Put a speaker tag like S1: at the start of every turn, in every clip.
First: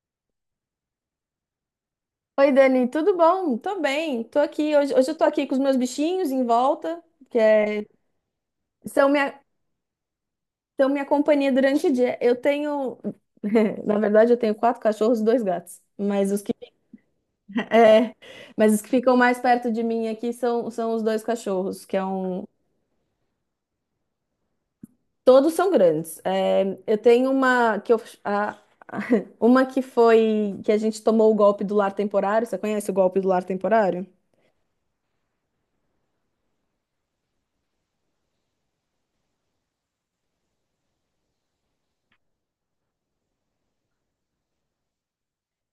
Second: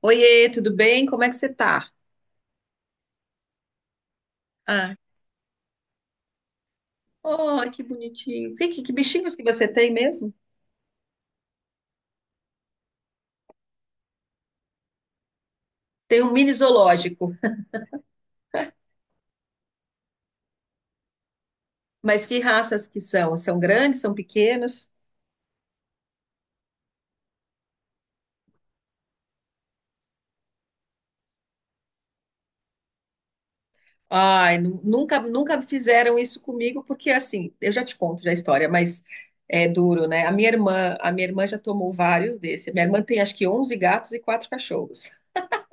S1: Oiê, tudo bem? Como é que você tá?
S2: Oi, Dani, tudo bom? Tô bem, tô aqui.
S1: Ah,
S2: Hoje eu tô aqui com os meus bichinhos em volta, que
S1: oh, que
S2: é-
S1: bonitinho. Que
S2: são
S1: bichinhos
S2: minha,
S1: que você tem mesmo?
S2: são minha companhia durante o dia. Na verdade, eu tenho 4 cachorros e 2 gatos,
S1: Tem um
S2: mas os
S1: mini
S2: que,
S1: zoológico,
S2: é, mas os que ficam mais perto de mim aqui são os 2 cachorros, que é
S1: mas que
S2: um.
S1: raças que são? São grandes, são pequenos?
S2: Todos são grandes. É, eu tenho uma que eu, a- uma que foi que a gente tomou o golpe do lar temporário. Você conhece o golpe do lar temporário?
S1: Ai, nunca fizeram isso comigo, porque assim, eu já te conto já a história, mas é duro, né? A minha irmã já tomou vários desses. Minha irmã tem acho que onze gatos e quatro cachorros.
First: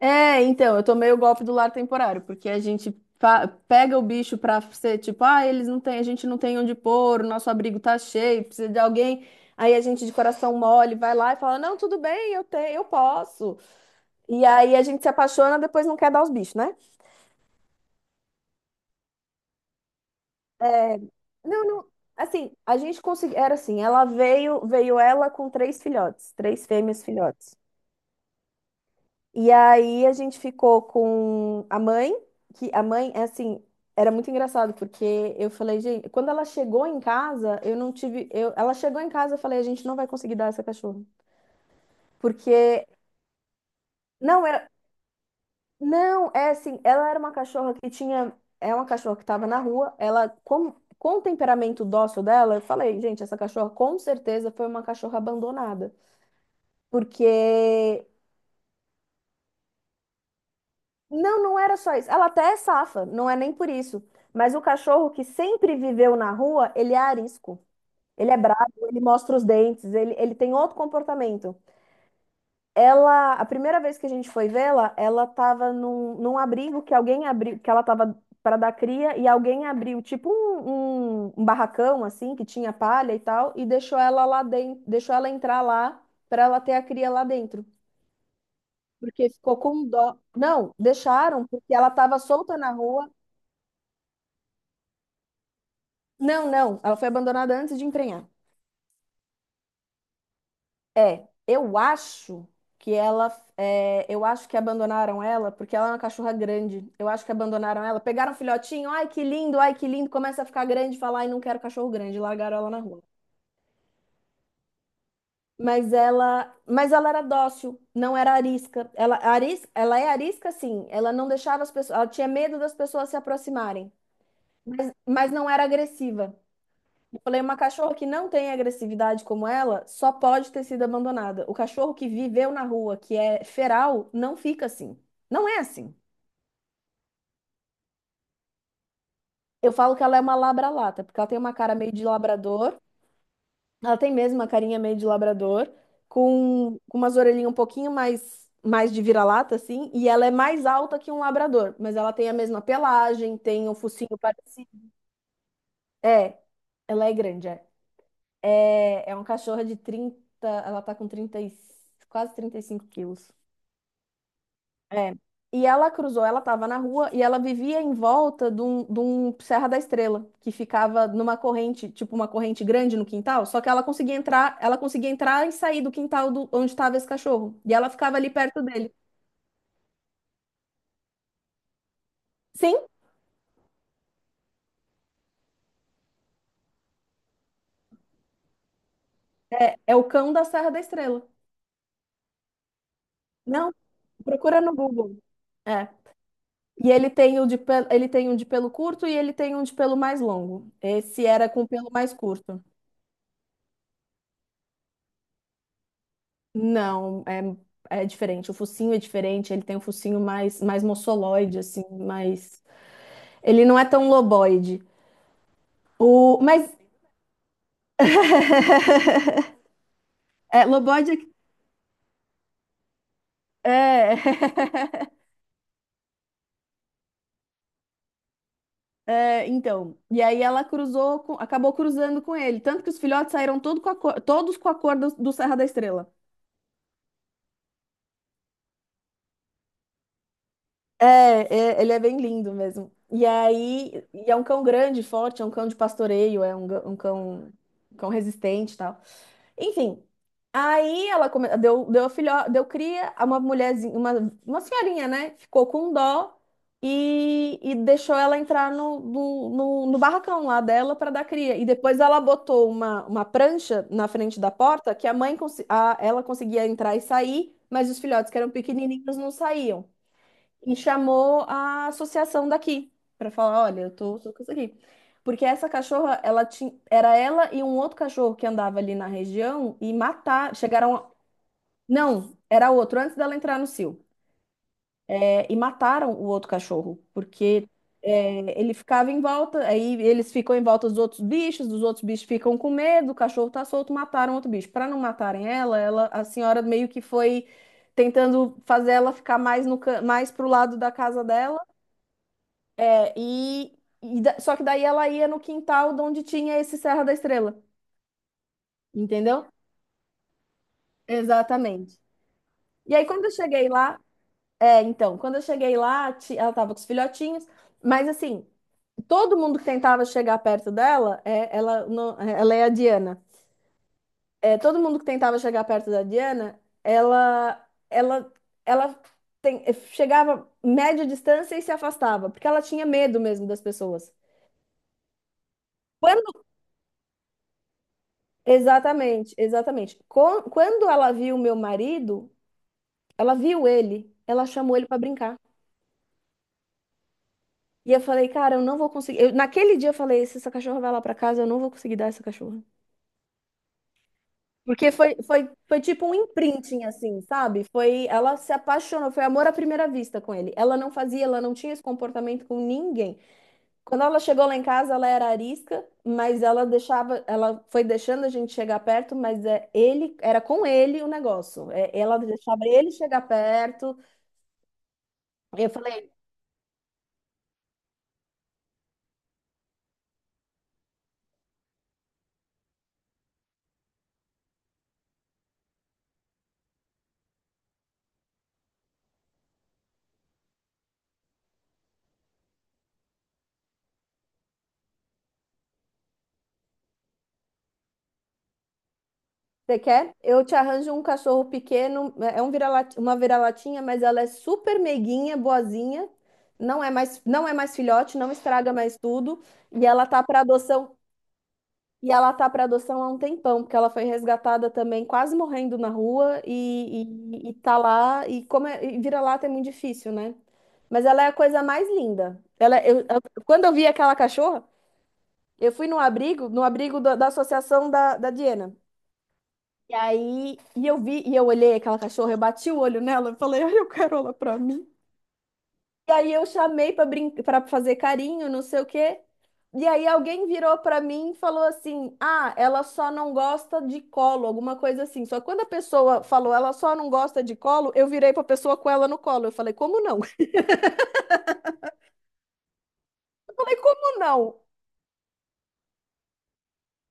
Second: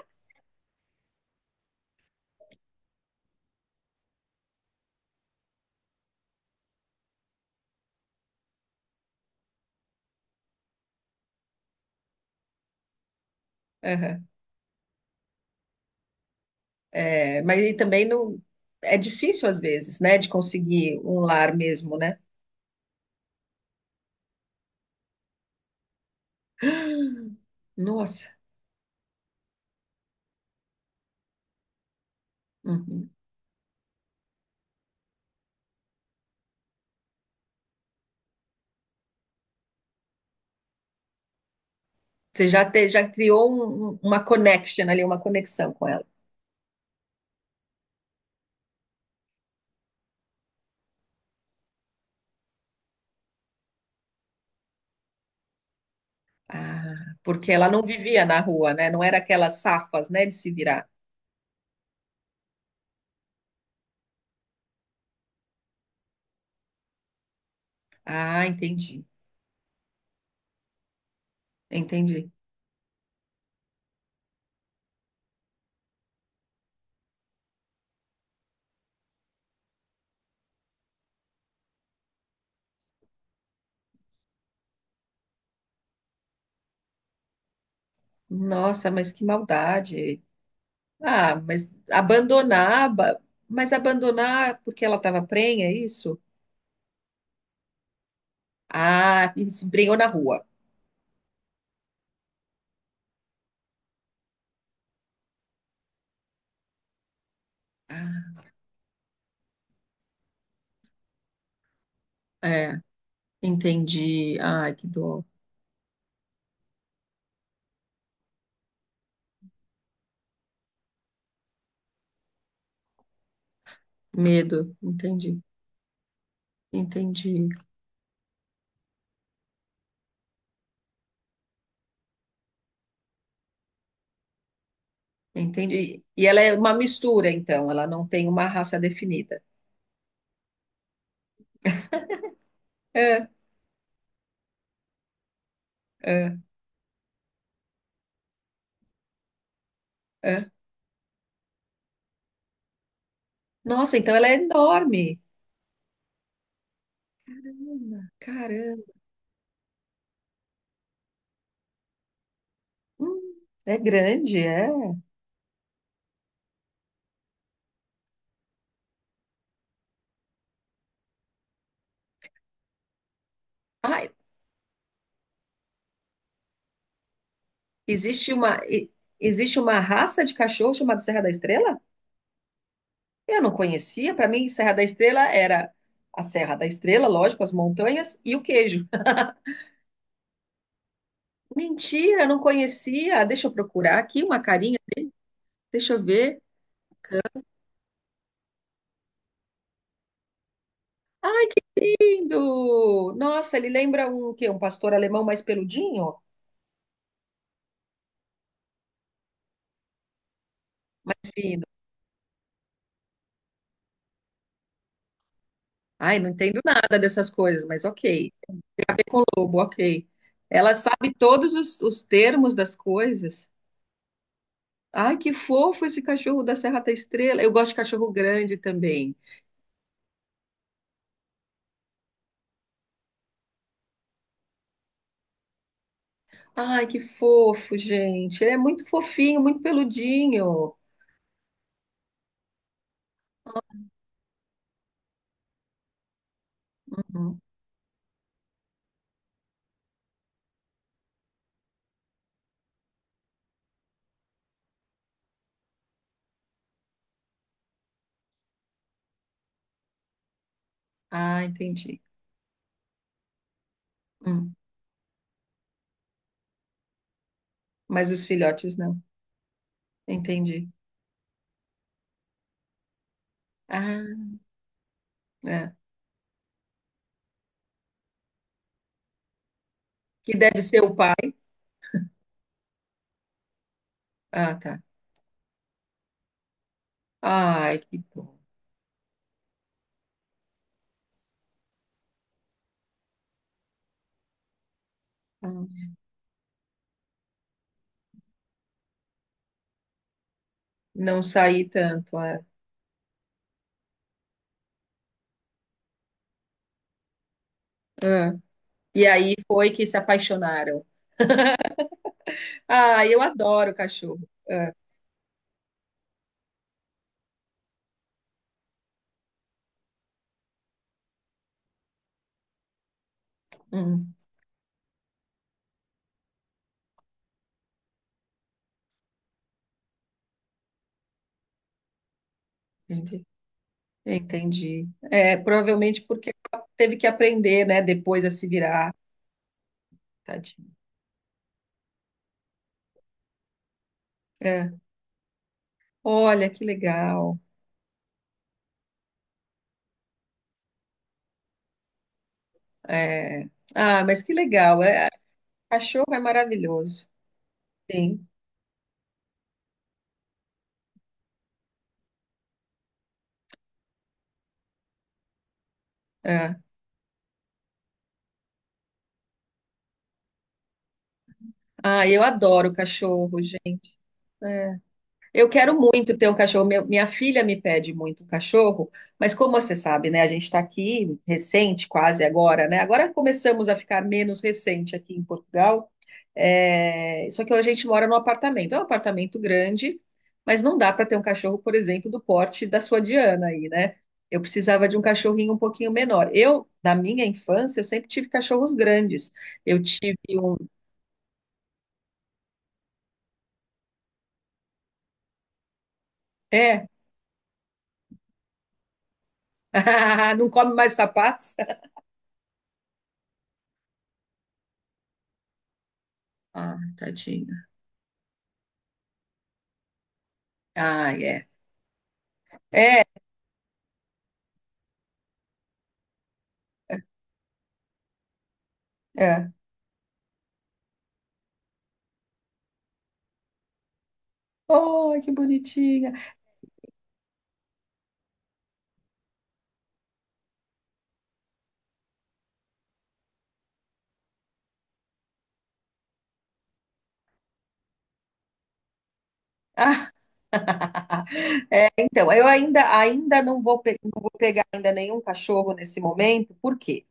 S2: É, então, eu tomei o golpe do lar temporário, porque a gente pega o bicho pra ser tipo, ah, eles não têm, a gente não tem onde pôr, o nosso abrigo tá cheio, precisa de alguém. Aí a gente de coração mole vai lá e fala: "Não, tudo bem, eu tenho, eu posso".
S1: Aham.
S2: E aí a gente se apaixona, depois não quer dar os bichos, né?
S1: É, mas e também não é difícil às vezes, né, de conseguir
S2: É,
S1: um lar
S2: não, não,
S1: mesmo, né?
S2: assim, a gente conseguiu, era assim, ela veio, veio ela com 3 filhotes, 3 fêmeas filhotes.
S1: Nossa.
S2: E aí a gente ficou com a mãe, que a
S1: Uhum.
S2: mãe, é assim, era muito engraçado, porque eu falei, gente, quando ela chegou em casa, eu não tive. Eu, ela chegou em casa, eu falei, a gente não vai conseguir dar essa cachorra. Porque.
S1: Já criou uma
S2: Não, era.
S1: connection ali, uma conexão com ela.
S2: Não, é assim, ela era uma cachorra que tinha. É uma cachorra que estava na rua, ela. Com o temperamento dócil dela, eu falei, gente, essa cachorra com certeza foi uma cachorra abandonada.
S1: Ah, porque ela não
S2: Porque
S1: vivia na rua, né? Não era aquelas safas, né, de se virar.
S2: não, não era só isso. Ela até é safa, não é nem por isso. Mas o cachorro que sempre viveu na rua, ele é arisco. Ele é
S1: Ah,
S2: bravo, ele
S1: entendi,
S2: mostra os dentes, ele tem outro comportamento.
S1: entendi.
S2: Ela, a primeira vez que a gente foi vê-la, ela estava num abrigo que alguém abriu, que ela estava para dar cria e alguém abriu, tipo um barracão assim, que tinha palha e tal, e deixou ela lá dentro, deixou ela entrar lá para ela ter a cria lá dentro.
S1: Nossa, mas que
S2: Porque ficou com dó.
S1: maldade.
S2: Não,
S1: Ah,
S2: deixaram,
S1: mas
S2: porque ela estava solta na
S1: abandonar,
S2: rua.
S1: mas abandonar porque ela estava prenha, é isso?
S2: Não, não. Ela foi abandonada antes de emprenhar.
S1: Ah, e se prenhou na rua.
S2: É, eu acho que ela. É, eu acho que abandonaram ela porque ela é uma cachorra grande. Eu acho que abandonaram ela. Pegaram
S1: Ah,
S2: o filhotinho, ai que lindo, ai que lindo. Começa a ficar grande, e fala, ai não quero cachorro grande. Largaram ela
S1: é,
S2: na rua.
S1: entendi. Ai, que dor.
S2: Mas ela era dócil, não era arisca. Ela, ela é arisca, sim. Ela não deixava as pessoas. Ela tinha medo das pessoas se aproximarem,
S1: Medo,
S2: mas
S1: entendi,
S2: não era agressiva. Falei,
S1: entendi.
S2: uma cachorra que não tem agressividade como ela só pode ter sido abandonada. O cachorro que viveu na rua, que é feral, não fica assim. Não é assim.
S1: Entendi. E ela é uma mistura, então, ela não tem uma raça definida.
S2: Eu falo que ela é uma labralata, porque ela tem uma cara meio de labrador.
S1: É,
S2: Ela tem mesmo uma carinha meio de labrador,
S1: é,
S2: com umas orelhinhas um pouquinho mais, mais de vira-lata, assim. E ela é
S1: é.
S2: mais alta que um labrador, mas ela tem a mesma pelagem, tem um
S1: Nossa, então
S2: focinho
S1: ela é
S2: parecido.
S1: enorme.
S2: É, ela é grande, é.
S1: Ana, caramba.
S2: É, é um cachorro de 30. Ela tá com quase 35 quilos.
S1: É grande, é.
S2: É. E ela cruzou, ela estava na rua e ela vivia em volta de um Serra da Estrela, que ficava numa corrente, tipo uma corrente grande no quintal, só que
S1: Ai,
S2: ela conseguia entrar e sair do quintal do, onde estava esse cachorro. E ela ficava ali
S1: existe uma,
S2: perto dele.
S1: existe uma raça de cachorro chamada Serra da Estrela?
S2: Sim,
S1: Eu não conhecia. Para mim, Serra da Estrela era a Serra da Estrela, lógico, as montanhas e o queijo.
S2: é, é o cão da Serra da Estrela.
S1: Mentira, não conhecia. Deixa eu
S2: Não,
S1: procurar aqui uma
S2: procura no
S1: carinha.
S2: Google. É.
S1: Deixa eu ver. Ah,
S2: E ele tem o de pelo, ele tem um de pelo curto e ele tem um de pelo mais longo. Esse era com pelo mais curto.
S1: lindo! Nossa, ele lembra um que um pastor alemão mais peludinho,
S2: Não, é, é diferente. O focinho é diferente. Ele tem um focinho mais, mais
S1: mais
S2: moçoloide,
S1: fino.
S2: assim, mais. Ele não é tão loboide.
S1: Ai, não
S2: O,
S1: entendo
S2: mas.
S1: nada dessas coisas, mas ok. Lobo, ok.
S2: É,
S1: Ela
S2: loboide
S1: sabe
S2: é.
S1: todos os termos das coisas. Ai, que fofo esse cachorro da Serra da Estrela. Eu gosto de cachorro grande
S2: É,
S1: também.
S2: é, então. E aí ela cruzou, acabou cruzando com ele. Tanto que os filhotes saíram todos com a cor do, do Serra da Estrela.
S1: Ai, que fofo, gente. Ele é muito fofinho, muito peludinho.
S2: É, é, ele é bem lindo mesmo. E aí, e é um cão grande, forte, é um cão de pastoreio, é um,
S1: Hum.
S2: um cão resistente e tal. Enfim, aí ela deu cria a uma mulherzinha, uma senhorinha, né? Ficou com dó e deixou ela entrar no barracão lá dela para dar
S1: Ah,
S2: cria. E depois
S1: entendi.
S2: ela botou uma prancha na frente da
S1: Hum.
S2: porta que a mãe, ela conseguia entrar e sair, mas os
S1: Mas os
S2: filhotes que eram
S1: filhotes não.
S2: pequenininhos não saíam
S1: Entendi.
S2: e chamou a associação daqui para falar, olha, eu tô,
S1: Ah,
S2: tô com isso aqui. Porque essa
S1: é.
S2: cachorra, ela tinha, era ela e um outro cachorro que andava ali na região e
S1: Que
S2: mataram,
S1: deve ser o
S2: chegaram a-
S1: pai.
S2: Não, era outro, antes dela entrar no cio.
S1: Ah, tá.
S2: É, e mataram o outro cachorro, porque
S1: Ai, que bom.
S2: é, ele ficava em volta, aí eles ficam em volta dos outros bichos, os outros bichos ficam com medo, o cachorro tá solto, mataram outro bicho. Para não matarem ela, ela, a senhora meio que foi tentando fazer ela ficar mais no, ca- mais pro lado da
S1: Não
S2: casa dela.
S1: saí tanto, é.
S2: É, E, só que daí ela ia no quintal de onde tinha esse Serra da Estrela,
S1: É. E aí
S2: entendeu?
S1: foi que se apaixonaram.
S2: Exatamente. E aí
S1: Ah, eu
S2: quando eu cheguei
S1: adoro
S2: lá,
S1: cachorro. É.
S2: é, então, quando eu cheguei lá, ela tava com os filhotinhos, mas assim, todo mundo que tentava chegar perto dela, é, ela, ela é a Diana.
S1: Hum,
S2: É, todo mundo que tentava chegar perto da Diana, ela, ela, ela tem- chegava média distância e se afastava, porque ela tinha medo
S1: entendi.
S2: mesmo das pessoas.
S1: Entendi. É, provavelmente porque
S2: Quando
S1: ela teve que aprender, né, depois a se virar.
S2: exatamente, exatamente.
S1: Tadinho.
S2: Quando ela viu meu marido, ela viu ele, ela
S1: É.
S2: chamou ele pra brincar.
S1: Olha, que legal.
S2: E eu falei, cara, eu não vou conseguir. Naquele dia eu falei, se essa cachorra vai lá pra casa, eu não vou conseguir dar essa cachorra.
S1: É. Ah, mas que legal.
S2: Porque
S1: É,
S2: foi tipo
S1: cachorro
S2: um
S1: é
S2: imprinting,
S1: maravilhoso.
S2: assim, sabe? Foi,
S1: Sim.
S2: ela se apaixonou, foi amor à primeira vista com ele. Ela não fazia, ela não tinha esse comportamento com ninguém. Quando ela chegou lá em casa, ela era arisca, mas
S1: É.
S2: ela deixava, ela foi deixando a gente chegar perto, mas é ele, era com ele o negócio. É,
S1: Ah,
S2: ela
S1: eu
S2: deixava
S1: adoro
S2: ele chegar
S1: cachorro, gente.
S2: perto.
S1: É. Eu
S2: Eu
S1: quero
S2: falei,
S1: muito ter um cachorro. Minha filha me pede muito um cachorro, mas como você sabe, né? A gente está aqui recente, quase agora, né? Agora começamos a ficar menos recente aqui em Portugal. É, só que a gente mora num apartamento. É um apartamento grande, mas não dá para ter um cachorro, por exemplo, do porte da sua Diana aí, né? Eu precisava de um cachorrinho um pouquinho menor. Eu, na minha infância, eu sempre tive cachorros grandes.
S2: você
S1: Eu
S2: quer?
S1: tive
S2: Eu te
S1: um.
S2: arranjo um cachorro pequeno, é um vira-lata, uma vira-latinha, mas ela é super meiguinha, boazinha. Não
S1: É?
S2: é mais, não é mais filhote, não estraga mais tudo, e ela tá para
S1: Não come mais
S2: adoção.
S1: sapatos?
S2: E ela tá para adoção há um tempão, porque ela foi resgatada também, quase morrendo na rua,
S1: Ah,
S2: e, e,
S1: tadinho.
S2: e tá lá, e como é, e vira-lata é muito difícil, né? Mas
S1: Ah,
S2: ela é a
S1: é.
S2: coisa mais linda. Ela, é, eu,
S1: É,
S2: quando eu vi aquela cachorra, eu fui no abrigo, no abrigo da, da associação da, da Diana.
S1: é.
S2: E aí, e eu vi, e eu olhei aquela cachorra, eu bati o olho nela, eu falei, ai, eu quero ela pra mim.
S1: Oh, que bonitinha.
S2: E aí eu chamei pra brincar, para fazer carinho, não sei o quê. E aí alguém virou pra mim e falou assim: "Ah, ela só não gosta de colo", alguma coisa assim. Só que quando a pessoa falou: "Ela só não gosta de colo", eu virei pra pessoa com ela no colo. Eu falei: "Como não?"
S1: Então, eu ainda
S2: Eu
S1: não
S2: falei:
S1: vou,
S2: "Como
S1: não vou
S2: não?"
S1: pegar ainda nenhum cachorro nesse momento. Por quê?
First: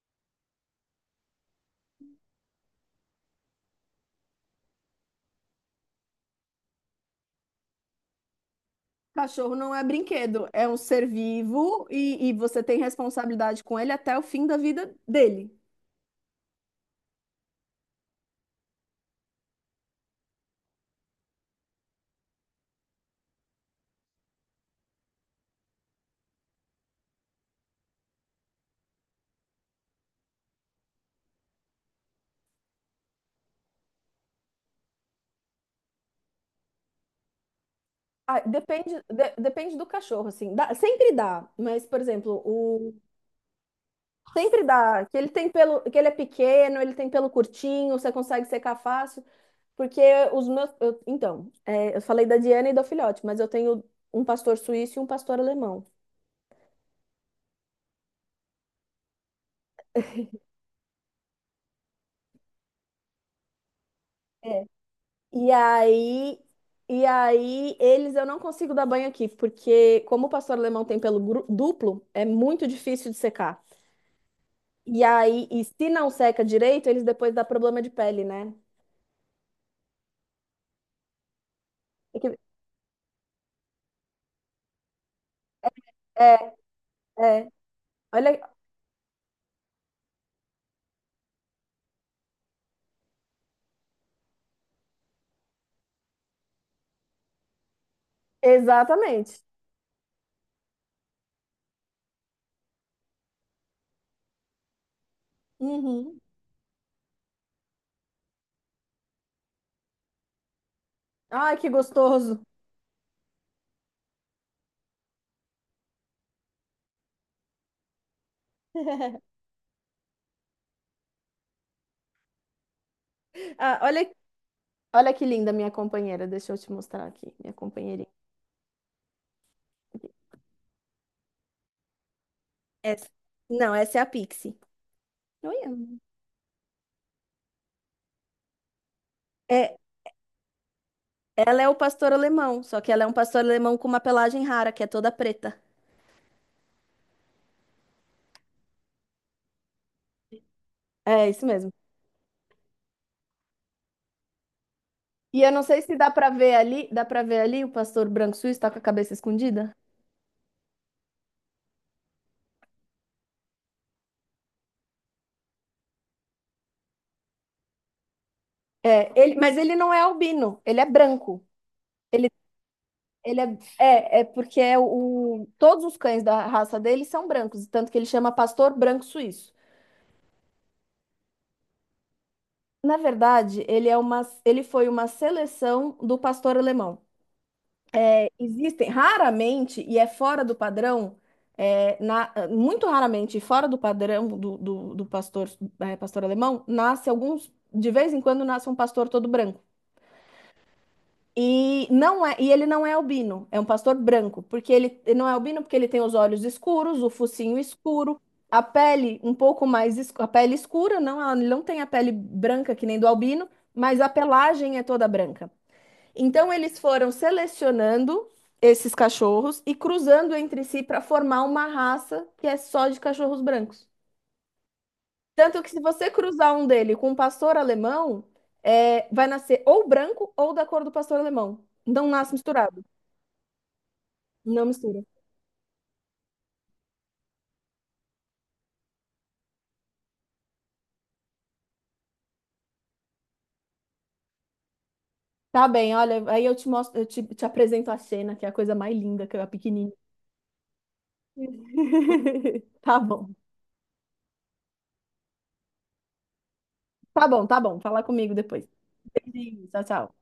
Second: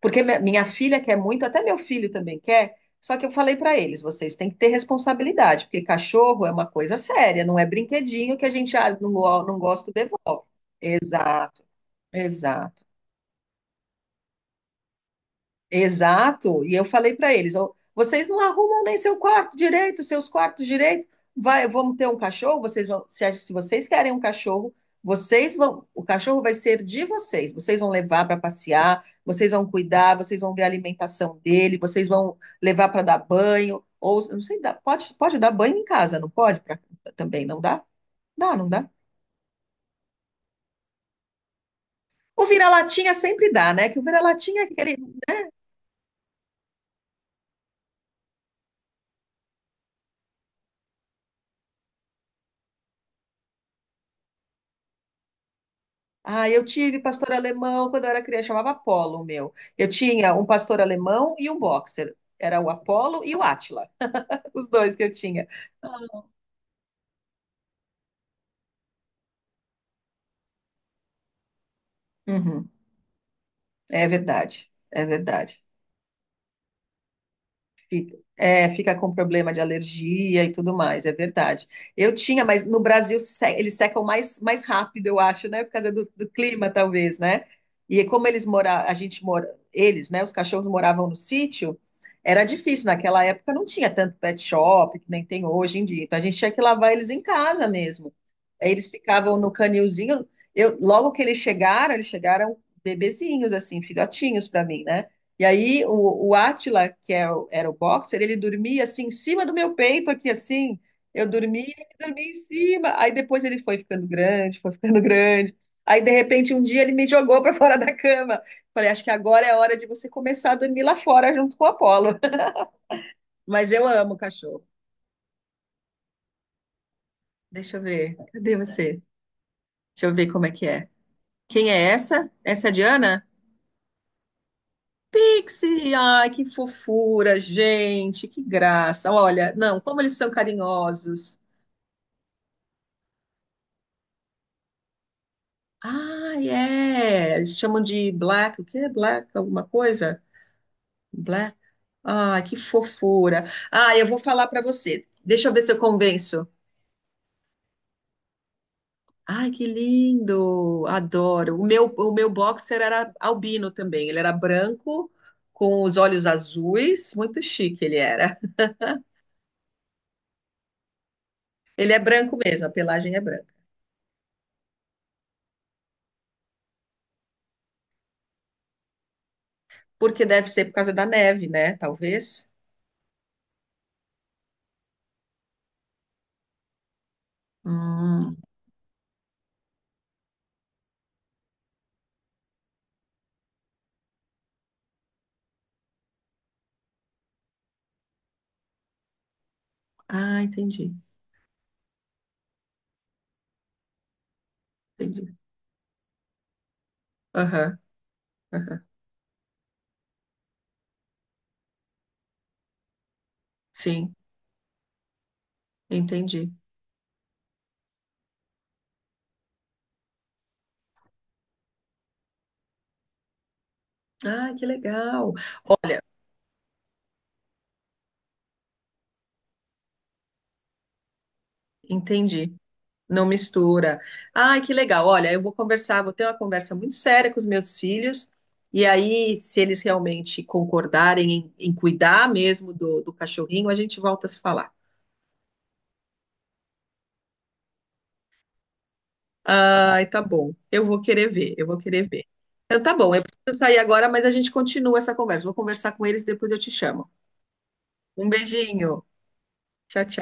S1: Porque minha filha quer muito, até meu filho também quer. Só que eu falei para eles, vocês têm que ter responsabilidade, porque cachorro é uma coisa séria, não é brinquedinho que a gente, ah, não,
S2: Cachorro
S1: não
S2: não é
S1: gosto, devolve.
S2: brinquedo, é um ser
S1: Exato,
S2: vivo e você tem
S1: exato.
S2: responsabilidade com ele até o fim da vida dele.
S1: Exato. E eu falei para eles, ó, vocês não arrumam nem seu quarto direito, seus quartos direito. Vai, vamos ter um cachorro, vocês vão, se vocês querem um cachorro, vocês vão, o cachorro vai ser de vocês. Vocês vão levar para passear, vocês vão cuidar, vocês vão ver a alimentação dele, vocês vão levar para dar banho ou eu não sei, pode dar banho em casa, não pode também, não dá?
S2: Ah,
S1: Dá, não dá?
S2: depende, depende do cachorro, assim. Dá- sempre dá, mas, por exemplo,
S1: O
S2: o
S1: vira-latinha sempre dá, né? Que o vira-latinha é
S2: sempre
S1: aquele.
S2: dá, que ele tem pelo, que ele é pequeno, ele tem pelo curtinho, você consegue secar fácil, porque os meus, então, é, eu falei da Diana e do filhote, mas eu tenho um pastor suíço e um pastor alemão.
S1: Ah, eu tive pastor alemão quando eu era criança, chamava Apolo o meu. Eu tinha um pastor alemão e um boxer. Era o Apolo e o Átila,
S2: É.
S1: os dois que eu tinha.
S2: E
S1: Ah,
S2: aí, e aí eles eu não consigo dar banho aqui, porque como o pastor alemão tem pelo duplo, é muito
S1: uhum.
S2: difícil de secar.
S1: É verdade,
S2: E
S1: é
S2: aí,
S1: verdade.
S2: e se não seca direito, eles depois dá problema de
S1: Fica,
S2: pele, né?
S1: é, fica com problema de alergia e tudo mais, é verdade. Eu
S2: É,
S1: tinha, mas no Brasil eles secam mais, mais rápido, eu acho, né? Por causa do, do
S2: é.
S1: clima, talvez, né?
S2: É.
S1: E como eles
S2: Olha,
S1: moravam, a gente mora, eles, né? Os cachorros moravam no sítio, era difícil. Naquela época não tinha tanto pet shop, que nem tem hoje em dia. Então a gente tinha que lavar eles em casa mesmo. Aí eles ficavam
S2: exatamente.
S1: no canilzinho. Eu, logo que eles chegaram bebezinhos, assim, filhotinhos para mim, né? E aí
S2: Uhum.
S1: o Átila, que é era o boxer, ele dormia assim em cima do meu peito, aqui assim. Eu
S2: Ai,
S1: dormia,
S2: que
S1: ele dormia em
S2: gostoso.
S1: cima. Aí depois ele foi ficando grande, foi ficando grande. Aí de repente um dia ele me jogou para fora da cama. Falei, acho que agora é a hora de você começar a dormir lá fora junto com o Apolo. Mas
S2: Ah,
S1: eu
S2: olha,
S1: amo cachorro.
S2: olha que linda minha companheira. Deixa eu te mostrar aqui, minha
S1: Deixa eu
S2: companheirinha.
S1: ver. Cadê você? Deixa eu ver como é que é. Quem é essa? Essa é a
S2: Essa.
S1: Diana?
S2: Não, essa é a Pixie. Olha.
S1: Pixie! Ai, que fofura, gente, que graça. Olha,
S2: É,
S1: não, como eles são carinhosos.
S2: ela é o pastor alemão, só que ela é um pastor alemão com uma pelagem rara, que é toda preta.
S1: Ah, é. Eles chamam de black. O que é black? Alguma coisa?
S2: É, isso
S1: Black.
S2: mesmo.
S1: Ah, que fofura. Ah, eu vou falar para você.
S2: E
S1: Deixa eu
S2: eu
S1: ver
S2: não
S1: se eu
S2: sei se dá pra
S1: convenço.
S2: ver ali, dá pra ver ali o pastor branco suíço tá com a cabeça
S1: Ai, que
S2: escondida?
S1: lindo. Adoro. O meu boxer era albino também. Ele era branco, com os olhos azuis. Muito chique ele era.
S2: É, ele, mas ele não é albino, ele é branco.
S1: Ele é
S2: Ele,
S1: branco mesmo, a pelagem é
S2: ele
S1: branca.
S2: é, é porque é o, todos os cães da raça dele são brancos, tanto que ele chama pastor branco suíço.
S1: Porque deve ser por causa da neve, né? Talvez.
S2: Na verdade, ele é uma, ele foi uma seleção do pastor alemão. É,
S1: Hum.
S2: existem raramente, e é fora do padrão, é, muito raramente, fora do padrão do, do, do pastor, é, pastor alemão, nasce alguns, de vez em quando nasce um pastor todo branco.
S1: Ah, entendi.
S2: E não é, e ele não é albino, é um pastor branco, porque ele não é
S1: Entendi.
S2: albino porque ele tem os olhos escuros, o focinho
S1: Aham,
S2: escuro, a
S1: aham.
S2: pele um pouco mais escura, a pele escura, não, ele não tem a pele branca que nem do albino, mas a
S1: Sim,
S2: pelagem é toda branca.
S1: entendi.
S2: Então eles foram selecionando esses cachorros e cruzando entre si para formar uma raça que é só de cachorros brancos.
S1: Ah, que legal.
S2: Tanto que se
S1: Olha,
S2: você cruzar um dele com um pastor alemão, é, vai nascer ou branco ou da cor do pastor alemão. Não nasce
S1: entendi.
S2: misturado.
S1: Não mistura. Ah,
S2: Não
S1: que
S2: mistura.
S1: legal. Olha, eu vou conversar, vou ter uma conversa muito séria com os meus filhos. E aí, se eles realmente concordarem em, em cuidar mesmo do, do cachorrinho, a gente volta a se falar.
S2: Tá bem, olha, aí eu te mostro, eu te, te apresento a cena, que é a coisa mais linda, que é a pequenininha.
S1: Ai, tá bom. Eu vou querer ver, eu vou querer ver. Então, tá
S2: Tá
S1: bom. Eu
S2: bom.
S1: preciso sair agora, mas a gente continua essa conversa. Vou conversar com eles, depois eu te chamo.
S2: Tá bom, tá bom. Fala
S1: Um
S2: comigo depois.
S1: beijinho.
S2: Beijinho, tchau,
S1: Tchau,
S2: tchau.
S1: tchau.